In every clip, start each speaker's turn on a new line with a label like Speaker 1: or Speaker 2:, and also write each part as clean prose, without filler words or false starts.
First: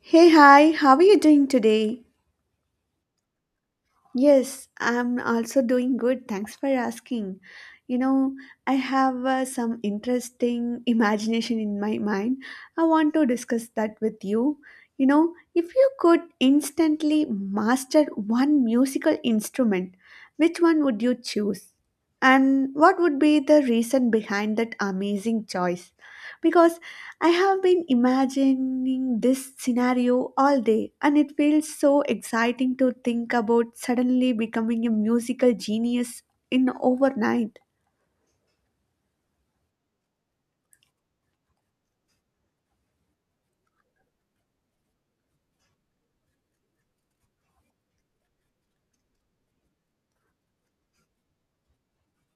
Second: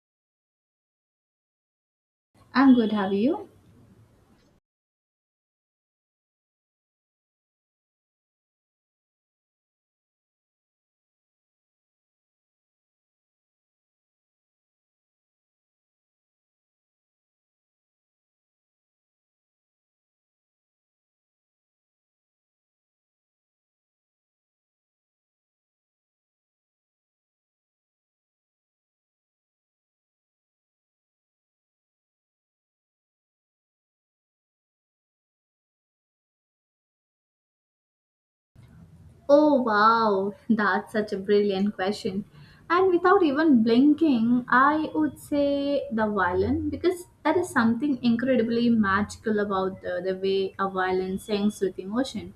Speaker 1: Hey, hi, how are you doing today?
Speaker 2: I'm good, have you?
Speaker 1: Yes, I'm also doing good. Thanks for asking. You know, I have some interesting imagination in my mind. I want to discuss that with you. You know, if you could instantly master one musical instrument, which one would you choose? And what would be the reason behind that amazing choice? Because I have been imagining this scenario all day, and it feels so exciting to think about suddenly becoming a musical genius in overnight.
Speaker 2: Oh wow, that's such a brilliant question. And without even blinking, I would say the violin because there is something incredibly magical about the way a violin sings with emotion.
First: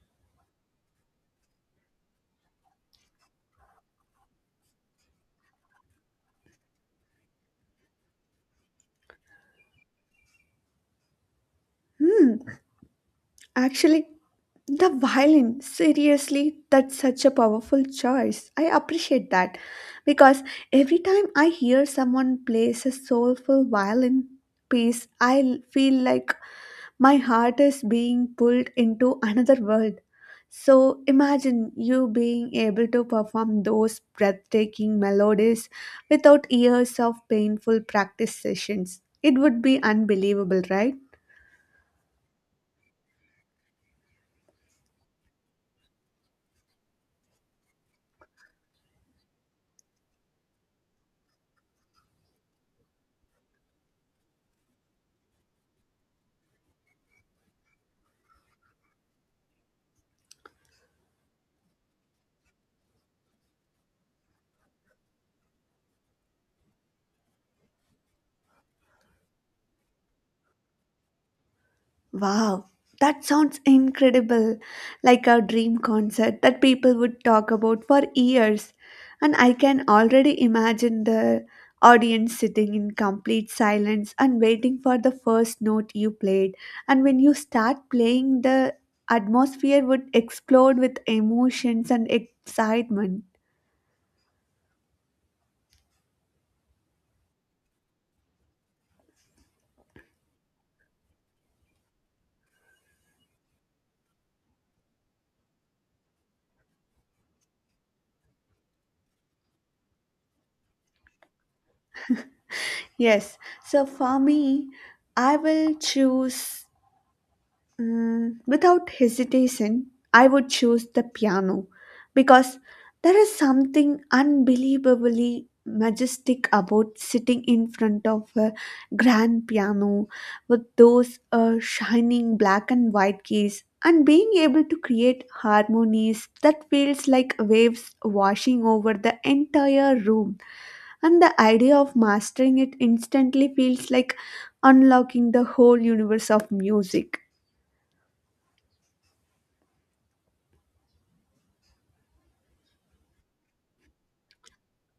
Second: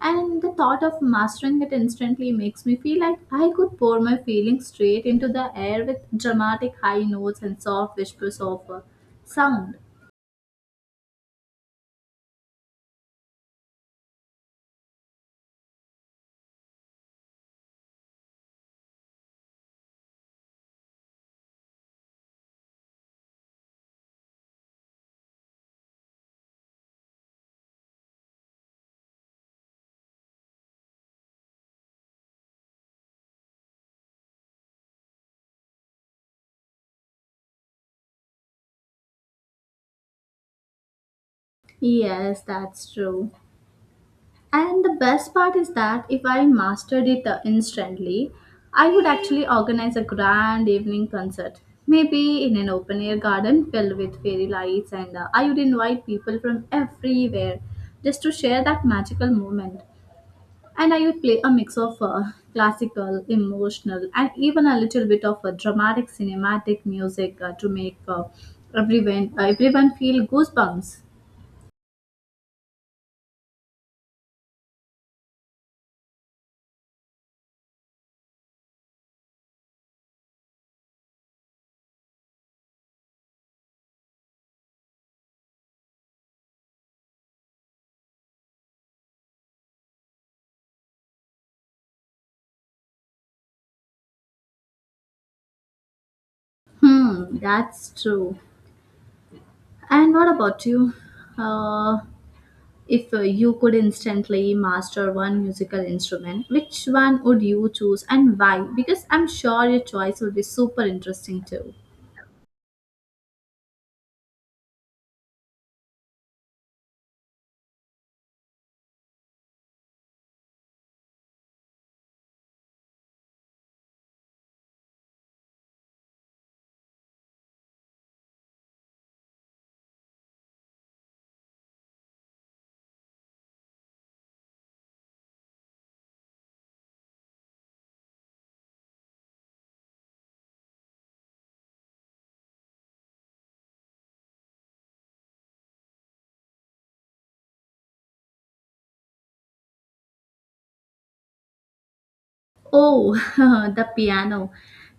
Speaker 2: And the thought of mastering it instantly makes me feel like I could pour my feelings straight into the air with dramatic high notes and soft whispers of sound.
Speaker 1: Hmm, actually, the violin, seriously, that's such a powerful choice. I appreciate that because every time I hear someone plays a soulful violin piece, I feel like my heart is being pulled into another world. So imagine you being able to perform those breathtaking melodies without years of painful practice sessions. It would be unbelievable, right?
Speaker 2: Yes, that's true. And the best part is that if I mastered it instantly, I would actually organize a grand evening concert. Maybe in an open air garden filled with fairy lights, and I would invite people from everywhere just to share that magical moment. And I would play a mix of classical, emotional, and even a little bit of dramatic cinematic music to make everyone feel goosebumps.
Speaker 1: Wow, that sounds incredible. Like a dream concert that people would talk about for years. And I can already imagine the audience sitting in complete silence and waiting for the first note you played. And when you start playing, the atmosphere would explode with emotions and excitement.
Speaker 2: Hmm, that's true. And what about you? Uh, if you could instantly master one musical instrument, which one would you choose and why? Because I'm sure your choice will be super interesting too.
Speaker 1: Yes, so for me, I will choose. Without hesitation, I would choose the piano because there is something unbelievably majestic about sitting in front of a grand piano with those shining black and white keys and being able to create harmonies that feels like waves washing over the entire room, and the idea of mastering it instantly feels like unlocking the whole universe of music.
Speaker 2: Oh, the piano.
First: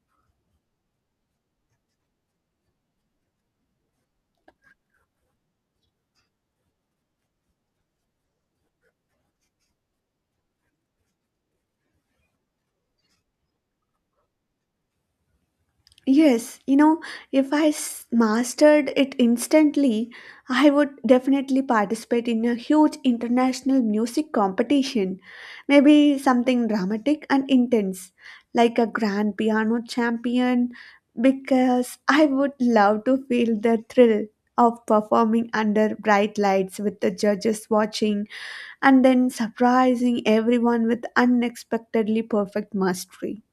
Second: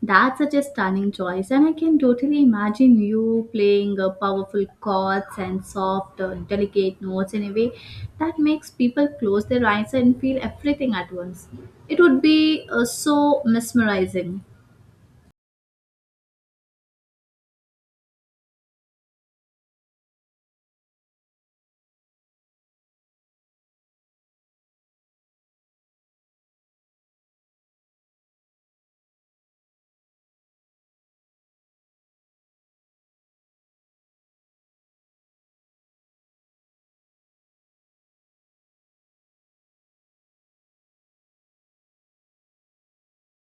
Speaker 2: That's such a stunning choice, and I can totally imagine you playing powerful chords and soft, delicate notes in a way that makes people close their eyes and feel everything at once. It would be so mesmerizing.
Speaker 1: Yes, you know, if I s- mastered it instantly, I would definitely participate in a huge international music competition. Maybe something dramatic and intense, like a grand piano champion, because I would love to feel the thrill of performing under bright lights with the judges watching and then surprising everyone with unexpectedly perfect mastery.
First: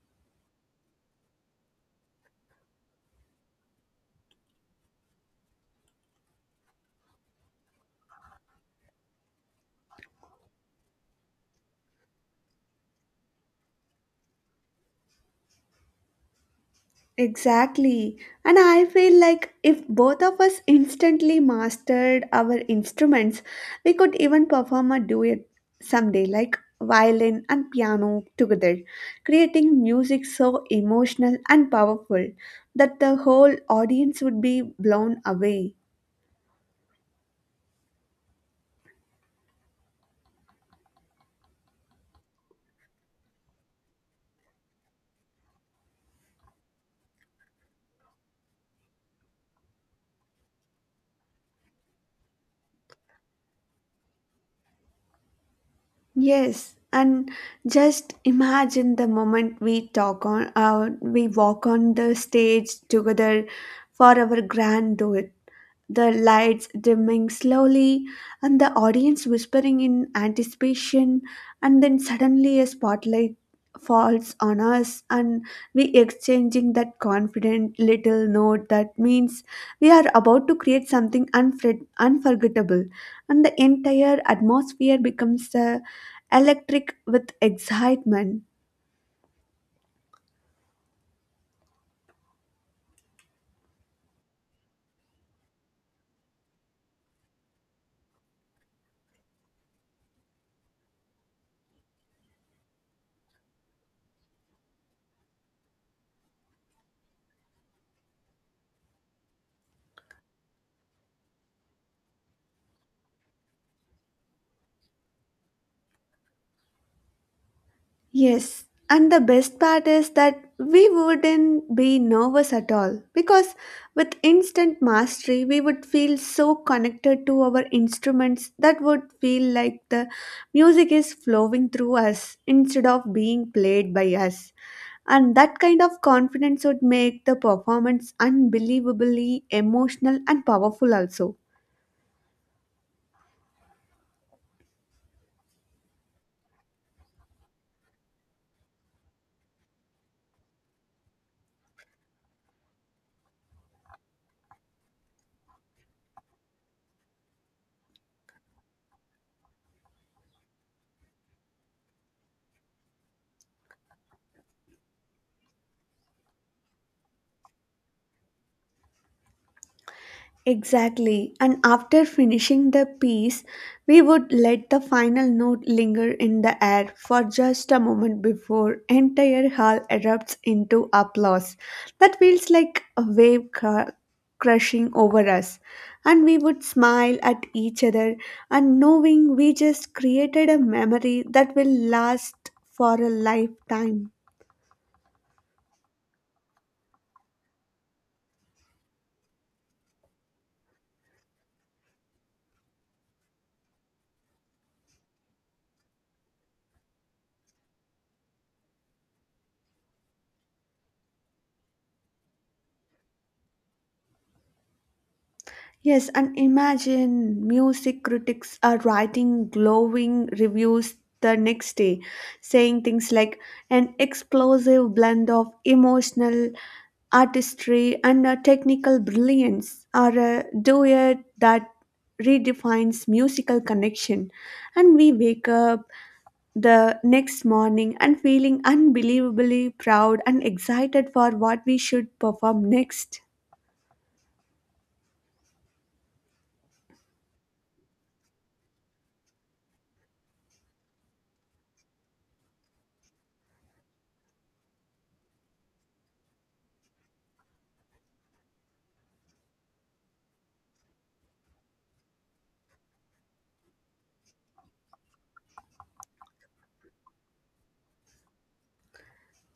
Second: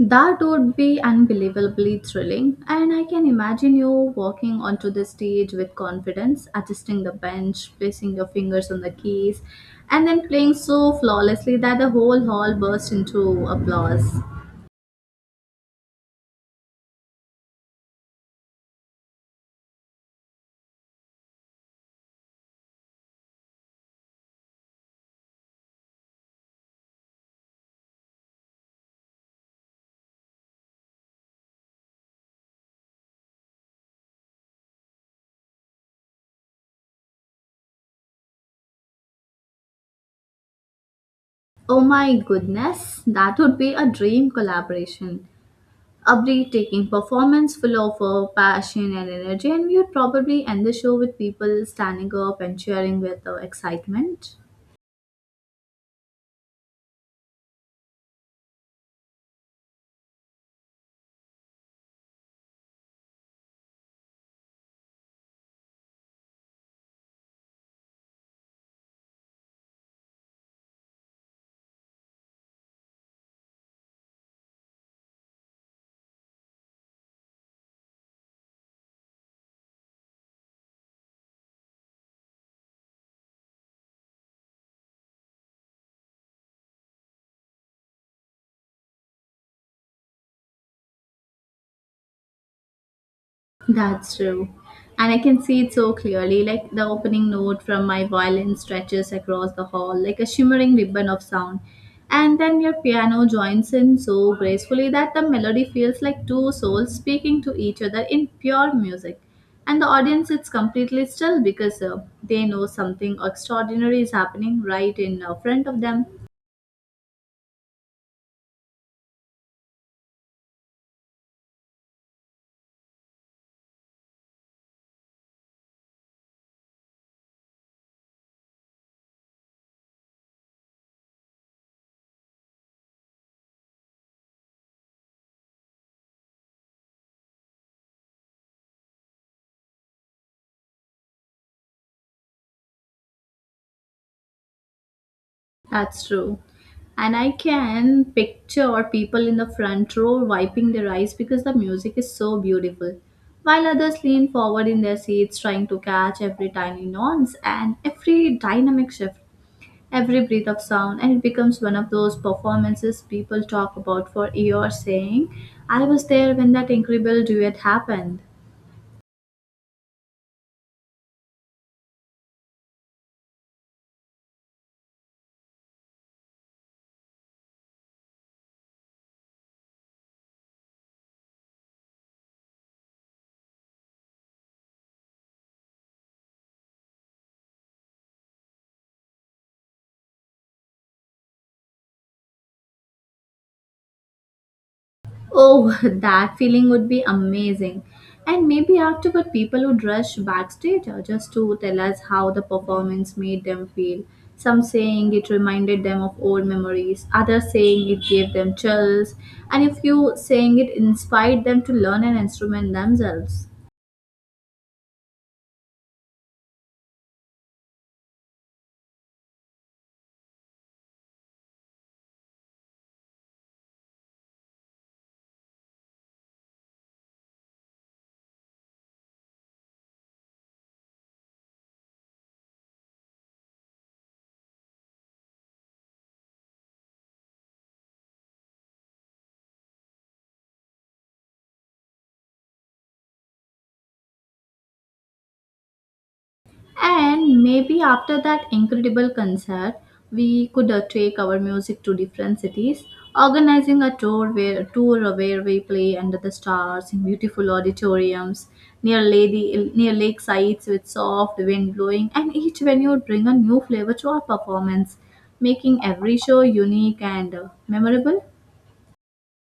Speaker 2: That would be unbelievably thrilling, and I can imagine you walking onto the stage with confidence, adjusting the bench, placing your fingers on the keys, and then playing so flawlessly that the whole hall bursts into applause.
Speaker 1: Exactly. And I feel like if both of us instantly mastered our instruments, we could even perform a duet someday, like violin and piano together, creating music so emotional and powerful that the whole audience would be blown away.
Speaker 2: Oh my goodness, that would be a dream collaboration. A breathtaking performance full of passion and energy, and we would probably end the show with people standing up and cheering with excitement.
Speaker 1: Yes, and just imagine the moment we walk on the stage together for our grand duet, the lights dimming slowly, and the audience whispering in anticipation, and then suddenly a spotlight falls on us and we exchanging that confident little note that means we are about to create something unforgettable, and the entire atmosphere becomes electric with excitement.
Speaker 2: That's true. And I can see it so clearly, like the opening note from my violin stretches across the hall like a shimmering ribbon of sound. And then your piano joins in so gracefully that the melody feels like two souls speaking to each other in pure music. And the audience sits completely still because they know something extraordinary is happening right in front of them.
Speaker 1: Yes, and the best part is that we wouldn't be nervous at all because with instant mastery, we would feel so connected to our instruments that would feel like the music is flowing through us instead of being played by us. And that kind of confidence would make the performance unbelievably emotional and powerful, also.
Speaker 2: That's true. And I can picture people in the front row wiping their eyes because the music is so beautiful, while others lean forward in their seats trying to catch every tiny nuance and every dynamic shift, every breath of sound, and it becomes one of those performances people talk about for years saying, I was there when that incredible duet happened.
Speaker 1: Exactly. And after finishing the piece, we would let the final note linger in the air for just a moment before entire hall erupts into applause. That feels like a crushing over us. And we would smile at each other and knowing we just created a memory that will last for a lifetime.
Speaker 2: Oh, that feeling would be amazing. And maybe afterward, people would rush backstage just to tell us how the performance made them feel. Some saying it reminded them of old memories, others saying it gave them chills, and a few saying it inspired them to learn an instrument themselves.
Speaker 1: Yes, and imagine music critics are writing glowing reviews the next day, saying things like an explosive blend of emotional artistry and a technical brilliance, or a duet that redefines musical connection. And we wake up the next morning and feeling unbelievably proud and excited for what we should perform next.
Speaker 2: And maybe after that incredible concert, we could take our music to different cities, organizing a tour where we play under the stars in beautiful auditoriums near lake sites with soft wind blowing, and each venue would bring a new flavor to our performance, making every show unique and memorable.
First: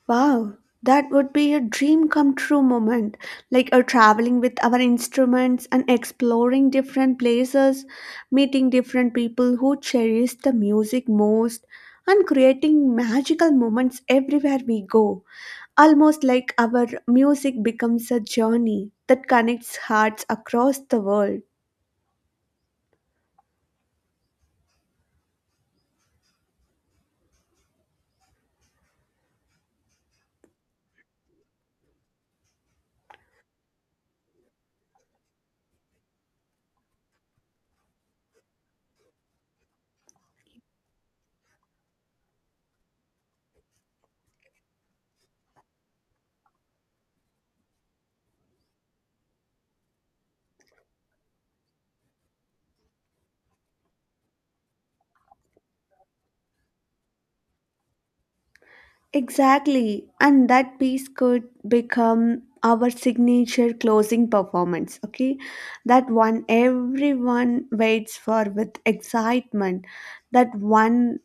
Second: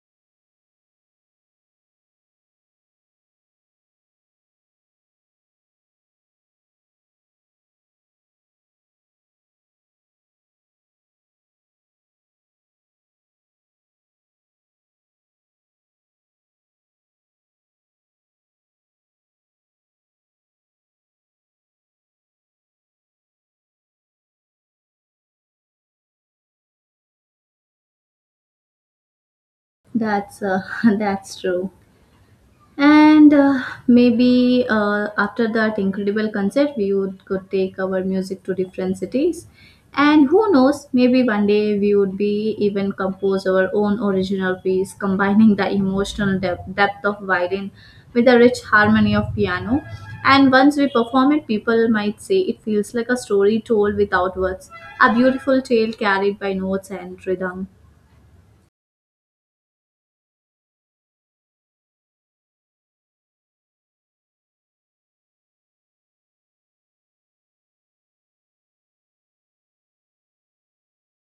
Speaker 1: Wow, that would be a dream come true moment, like a traveling with our instruments and exploring different places, meeting different people who cherish the music most, and creating magical moments everywhere we go. Almost like our music becomes a journey that connects hearts across the world.
Speaker 2: That's that's true. And maybe after that incredible concert, we would could take our music to different cities. And who knows, maybe one day we would be even compose our own original piece, combining the emotional depth of violin with the rich harmony of piano. And once we perform it, people might say it feels like a story told without words, a beautiful tale carried by notes and rhythm.
Speaker 1: Exactly, and that piece could become our signature closing performance. Okay, that one everyone waits for with excitement. That one,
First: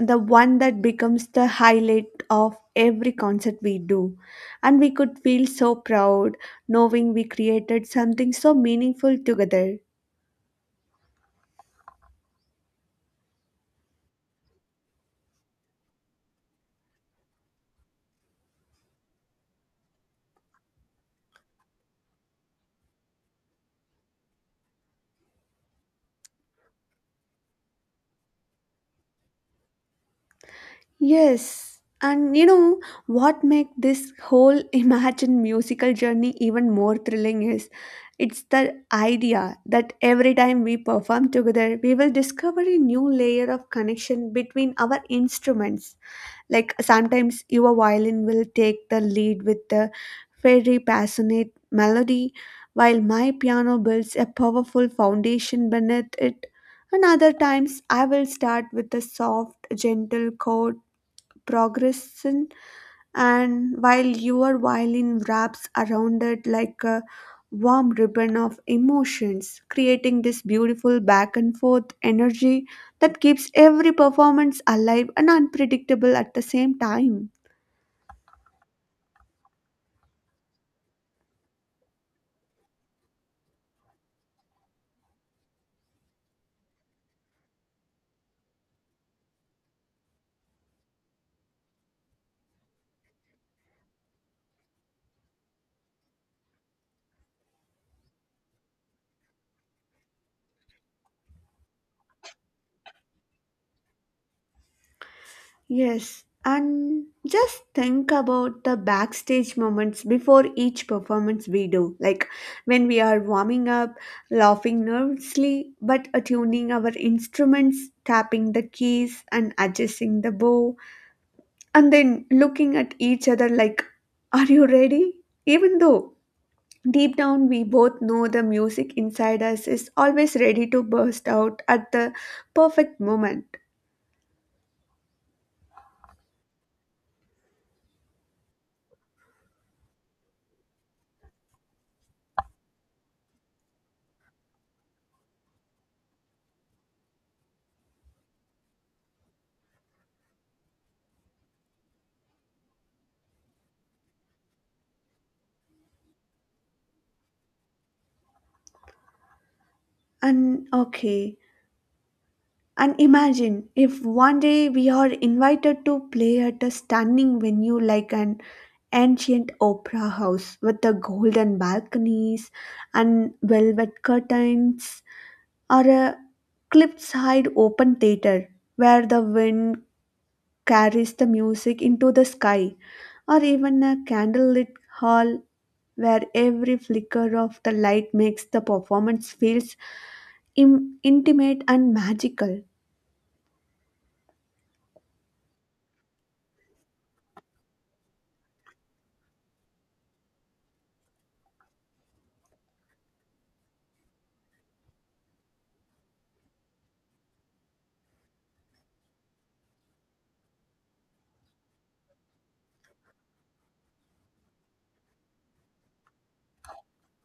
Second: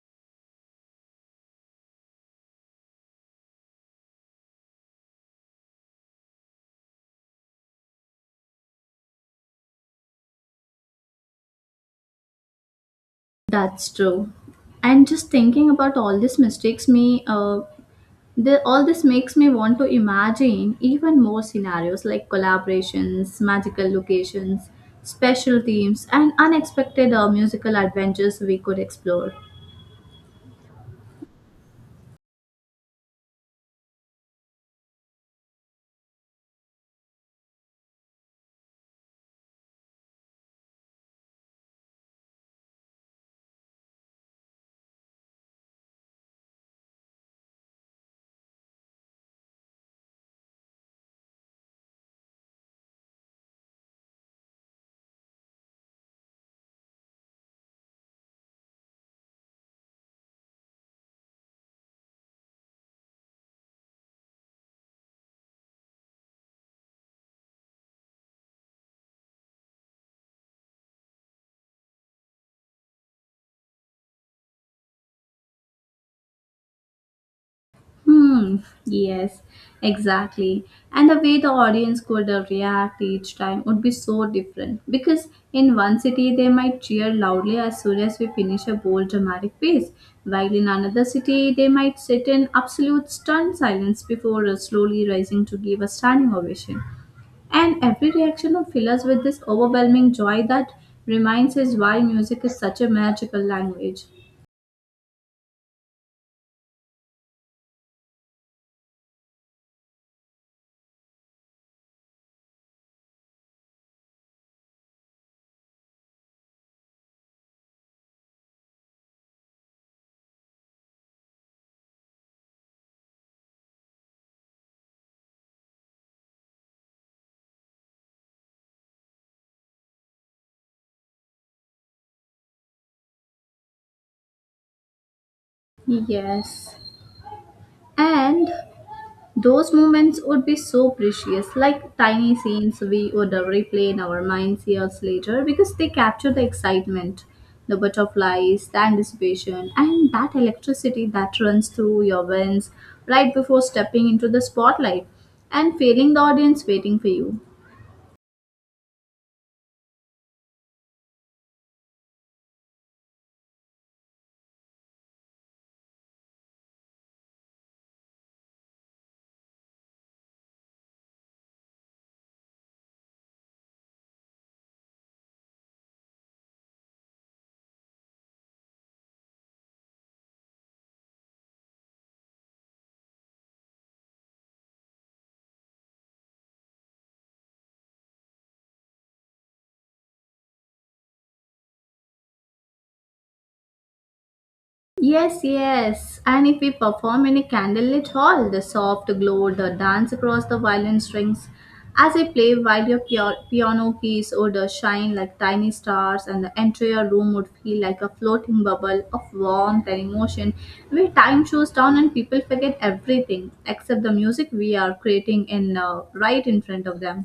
Speaker 1: the one that becomes the highlight of every concert we do. And we could feel so proud knowing we created something so meaningful together.
Speaker 2: That's true. And just thinking about all these mistakes, all this makes me want to imagine even more scenarios like collaborations, magical locations, special themes, and unexpected musical adventures we could explore.
Speaker 1: Yes, and you know what make this whole imagine musical journey even more thrilling is it's the idea that every time we perform together, we will discover a new layer of connection between our instruments. Like sometimes your violin will take the lead with the very passionate melody, while my piano builds a powerful foundation beneath it. And other times I will start with a soft, gentle chord progression, and while your violin wraps around it like a warm ribbon of emotions, creating this beautiful back and forth energy that keeps every performance alive and unpredictable at the same time.
Speaker 2: Hmm, yes, exactly. And the way the audience could react each time would be so different because in one city they might cheer loudly as soon as we finish a bold dramatic piece, while in another city they might sit in absolute stunned silence before slowly rising to give a standing ovation. And every reaction would fill us with this overwhelming joy that reminds us why music is such a magical language.
Speaker 1: Yes, and just think about the backstage moments before each performance we do, like when we are warming up, laughing nervously, but attuning our instruments, tapping the keys, and adjusting the bow, and then looking at each other like, are you ready? Even though deep down we both know the music inside us is always ready to burst out at the perfect moment.
Speaker 2: Yes. And those moments would be so precious, like tiny scenes we would replay in our minds years later because they capture the excitement, the butterflies, the anticipation, and that electricity that runs through your veins right before stepping into the spotlight and feeling the audience waiting for you.
Speaker 1: And okay. And imagine if one day we are invited to play at a stunning venue like an ancient opera house with the golden balconies and velvet curtains, or a cliffside open theater where the wind carries the music into the sky, or even a candlelit hall where every flicker of the light makes the performance feels intimate and magical.
Speaker 2: Yes, yes. And if we perform in a candlelit hall, the soft glow, the dance across the violin strings as I play while your piano keys would shine like tiny stars, and the entire room would feel like a floating bubble of warmth and emotion where time slows down and people forget everything except the music we are creating in right in front of them.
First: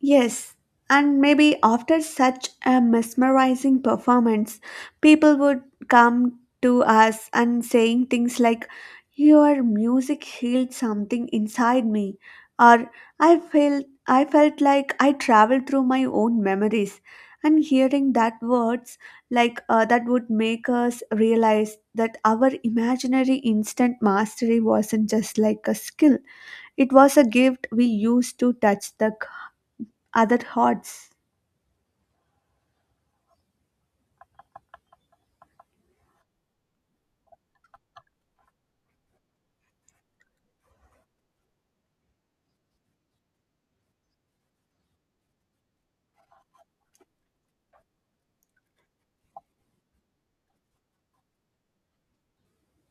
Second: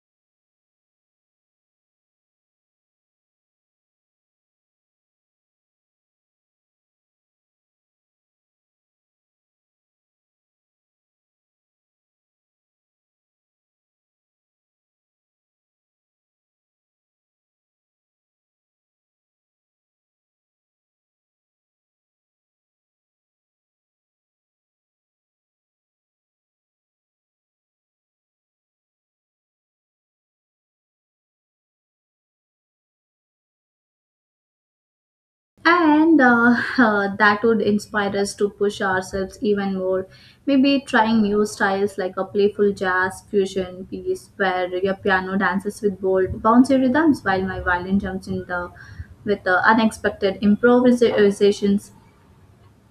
Speaker 1: Yes, and maybe after such a mesmerizing performance, people would come to us and saying things like, your music healed something inside me, or I felt like I traveled through my own memories. And hearing that words like that would make us realize that our imaginary instant mastery wasn't just like a skill. It was a gift we used to touch the other thoughts.
Speaker 2: And that would inspire us to push ourselves even more. Maybe trying new styles like a playful jazz fusion piece where your piano dances with bold, bouncy rhythms while my violin jumps in the with the unexpected improvisations.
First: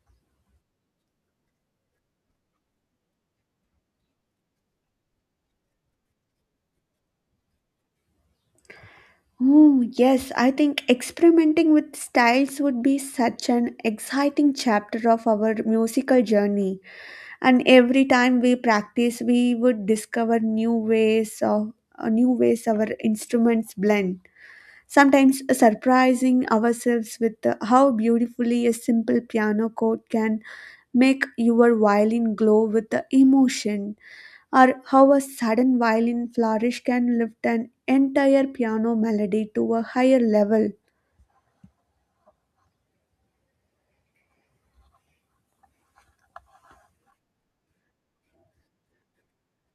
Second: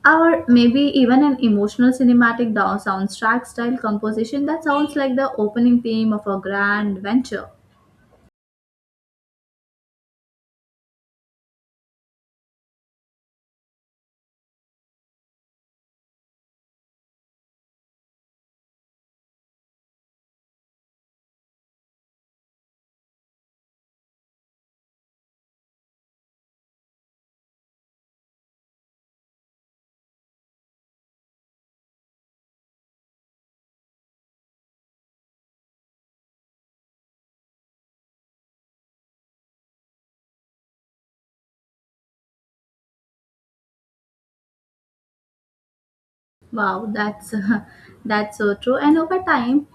Speaker 2: Or maybe even an emotional cinematic soundtrack style composition that sounds like the opening theme of a grand venture.
Speaker 1: Oh, yes, I think experimenting with styles would be such an exciting chapter of our musical journey. And every time we practice, we would discover new ways our instruments blend. Sometimes surprising ourselves with how beautifully a simple piano chord can make your violin glow with the emotion, or how a sudden violin flourish can lift an entire piano melody to a higher level.
Speaker 2: Wow, that's that's so true. And over time,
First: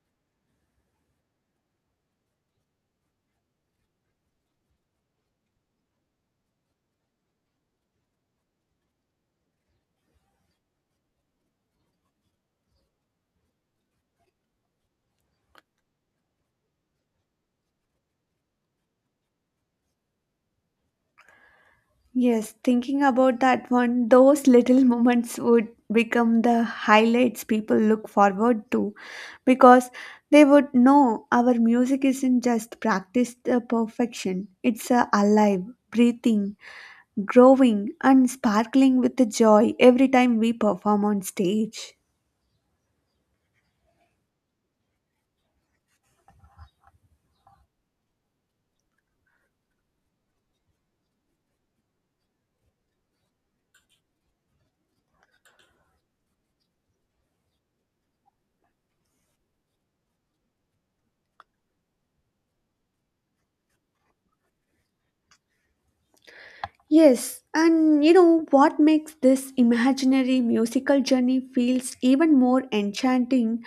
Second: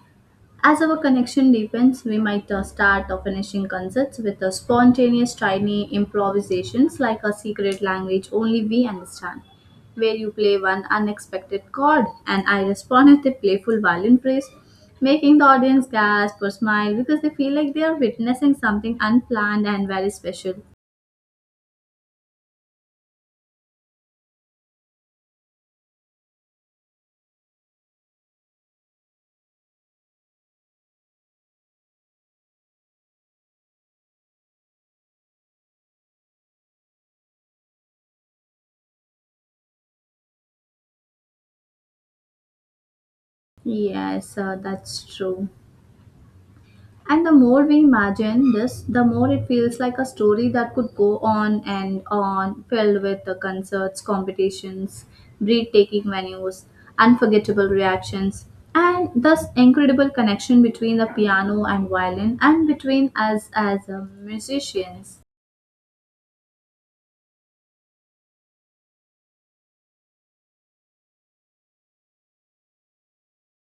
Speaker 2: as our connection deepens, we might start or finishing concerts with a spontaneous, tiny improvisations like a secret language only we understand, where you play one unexpected chord and I respond with a playful violin phrase, making the audience gasp or smile because they feel like they are witnessing something unplanned and very special.
Speaker 1: Yes, thinking about that one, those little moments would become the highlights people look forward to because they would know our music isn't just practiced to perfection, it's alive, breathing, growing, and sparkling with the joy every time we perform on stage.
Speaker 2: Yes, that's true. And the more we imagine this, the more it feels like a story that could go on and on, filled with the concerts, competitions, breathtaking venues, unforgettable reactions, and thus incredible connection between the piano and violin and between us as musicians.
Speaker 1: Yes, and you know what makes this imaginary musical journey feels even more enchanting?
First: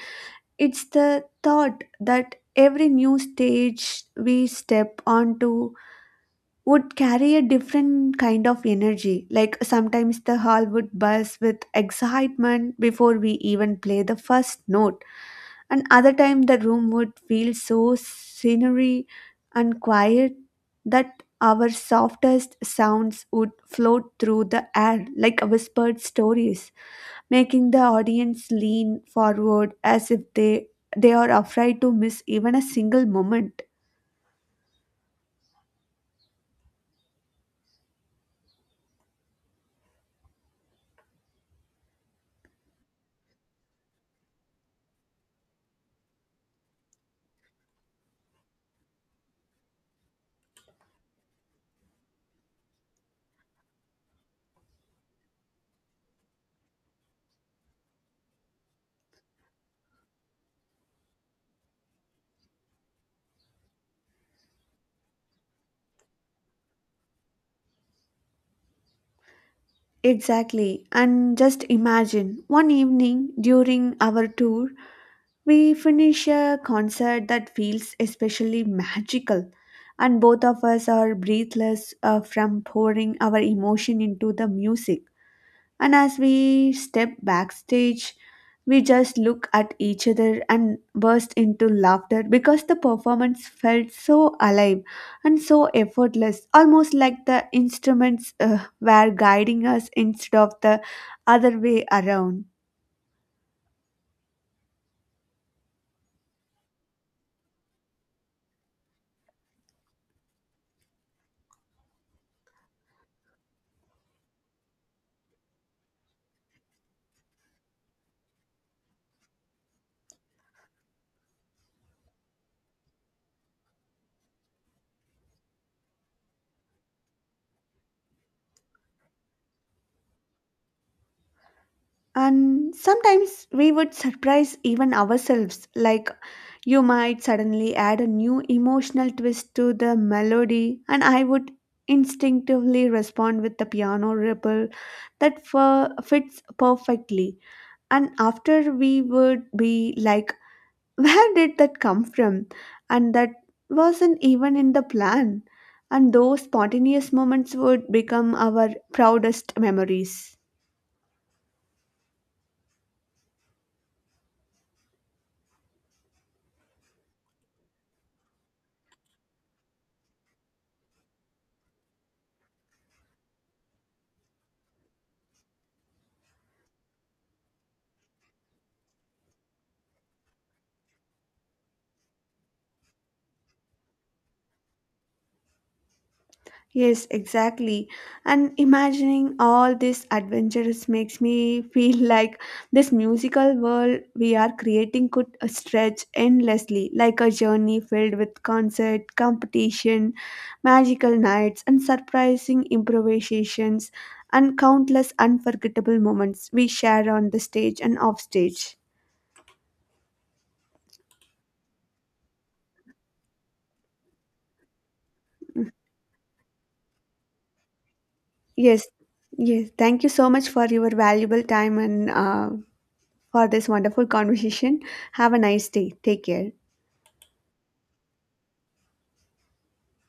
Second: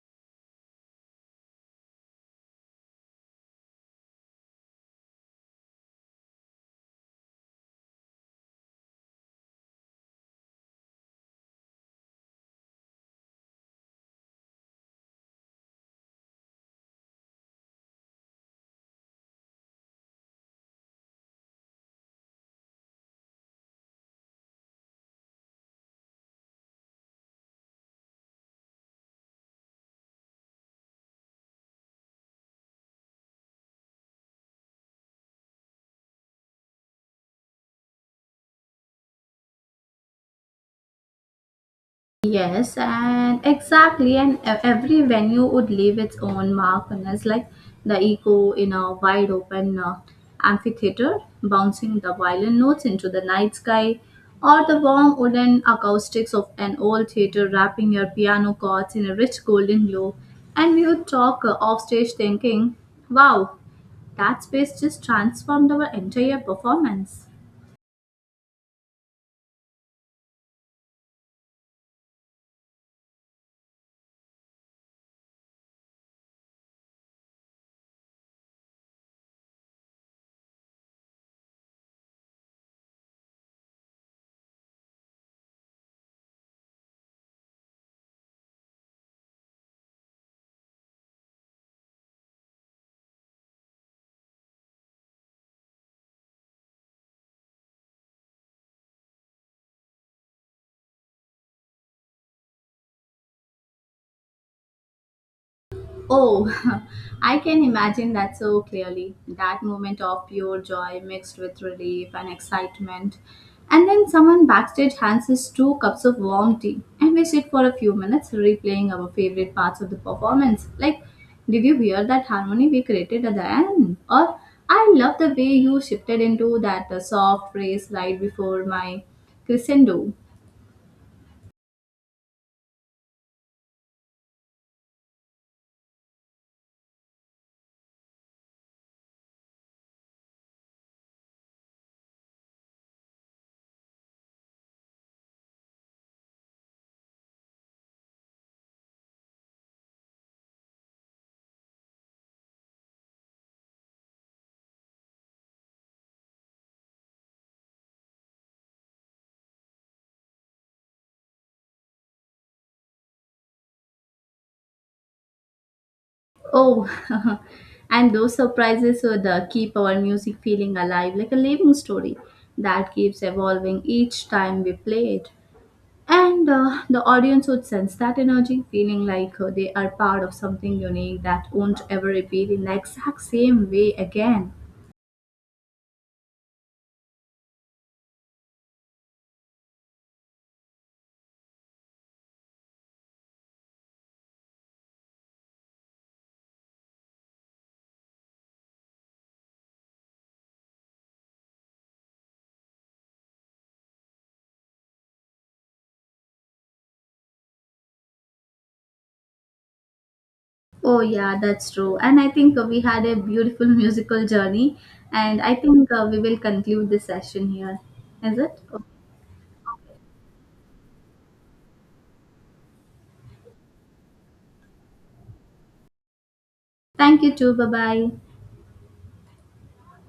Speaker 1: It's the thought that every new stage we step onto would carry a different kind of energy. Like sometimes the hall would buzz with excitement before we even play the first note, and other time the room would feel so scenery and quiet that our softest sounds would float through the air like whispered stories, making the audience lean forward as if they are afraid to miss even a single moment.
Speaker 2: Yes, and exactly, and every venue would leave its own mark on us, like the echo in a wide open amphitheater, bouncing the violin notes into the night sky, or the warm wooden acoustics of an old theater wrapping your piano chords in a rich golden glow. And we would talk offstage thinking, wow, that space just transformed our entire performance.
Speaker 1: Exactly. And just imagine one evening during our tour, we finish a concert that feels especially magical, and both of us are breathless from pouring our emotion into the music. And as we step backstage, we just look at each other and burst into laughter because the performance felt so alive and so effortless, almost like the instruments were guiding us instead of the other way around.
Speaker 2: Oh, I can imagine that so clearly. That moment of pure joy mixed with relief and excitement. And then someone backstage hands us two cups of warm tea, and we sit for a few minutes replaying our favorite parts of the performance. Like, did you hear that harmony we created at the end? Or, I love the way you shifted into that soft phrase right before my crescendo.
Speaker 1: And sometimes we would surprise even ourselves, like you might suddenly add a new emotional twist to the melody, and I would instinctively respond with the piano ripple that fits perfectly. And after we would be like, where did that come from? And that wasn't even in the plan. And those spontaneous moments would become our proudest memories.
Speaker 2: Oh, and those surprises would keep our music feeling alive like a living story that keeps evolving each time we play it. And the audience would sense that energy, feeling like they are part of something unique that won't ever repeat in the exact same way again.
Speaker 1: Yes, exactly. And imagining all these adventures makes me feel like this musical world we are creating could stretch endlessly, like a journey filled with concert, competition, magical nights, and surprising improvisations, and countless unforgettable moments we share on the stage and off stage.
Speaker 2: Oh, yeah, that's true. And I think we had a beautiful musical journey, and I
Speaker 1: Mm,
Speaker 2: think we will conclude this session here. Is it?
Speaker 1: Yes, yes. Thank you so much for your valuable time and for this wonderful conversation. Have a nice day. Take care.
Speaker 2: Thank you, too. Bye bye.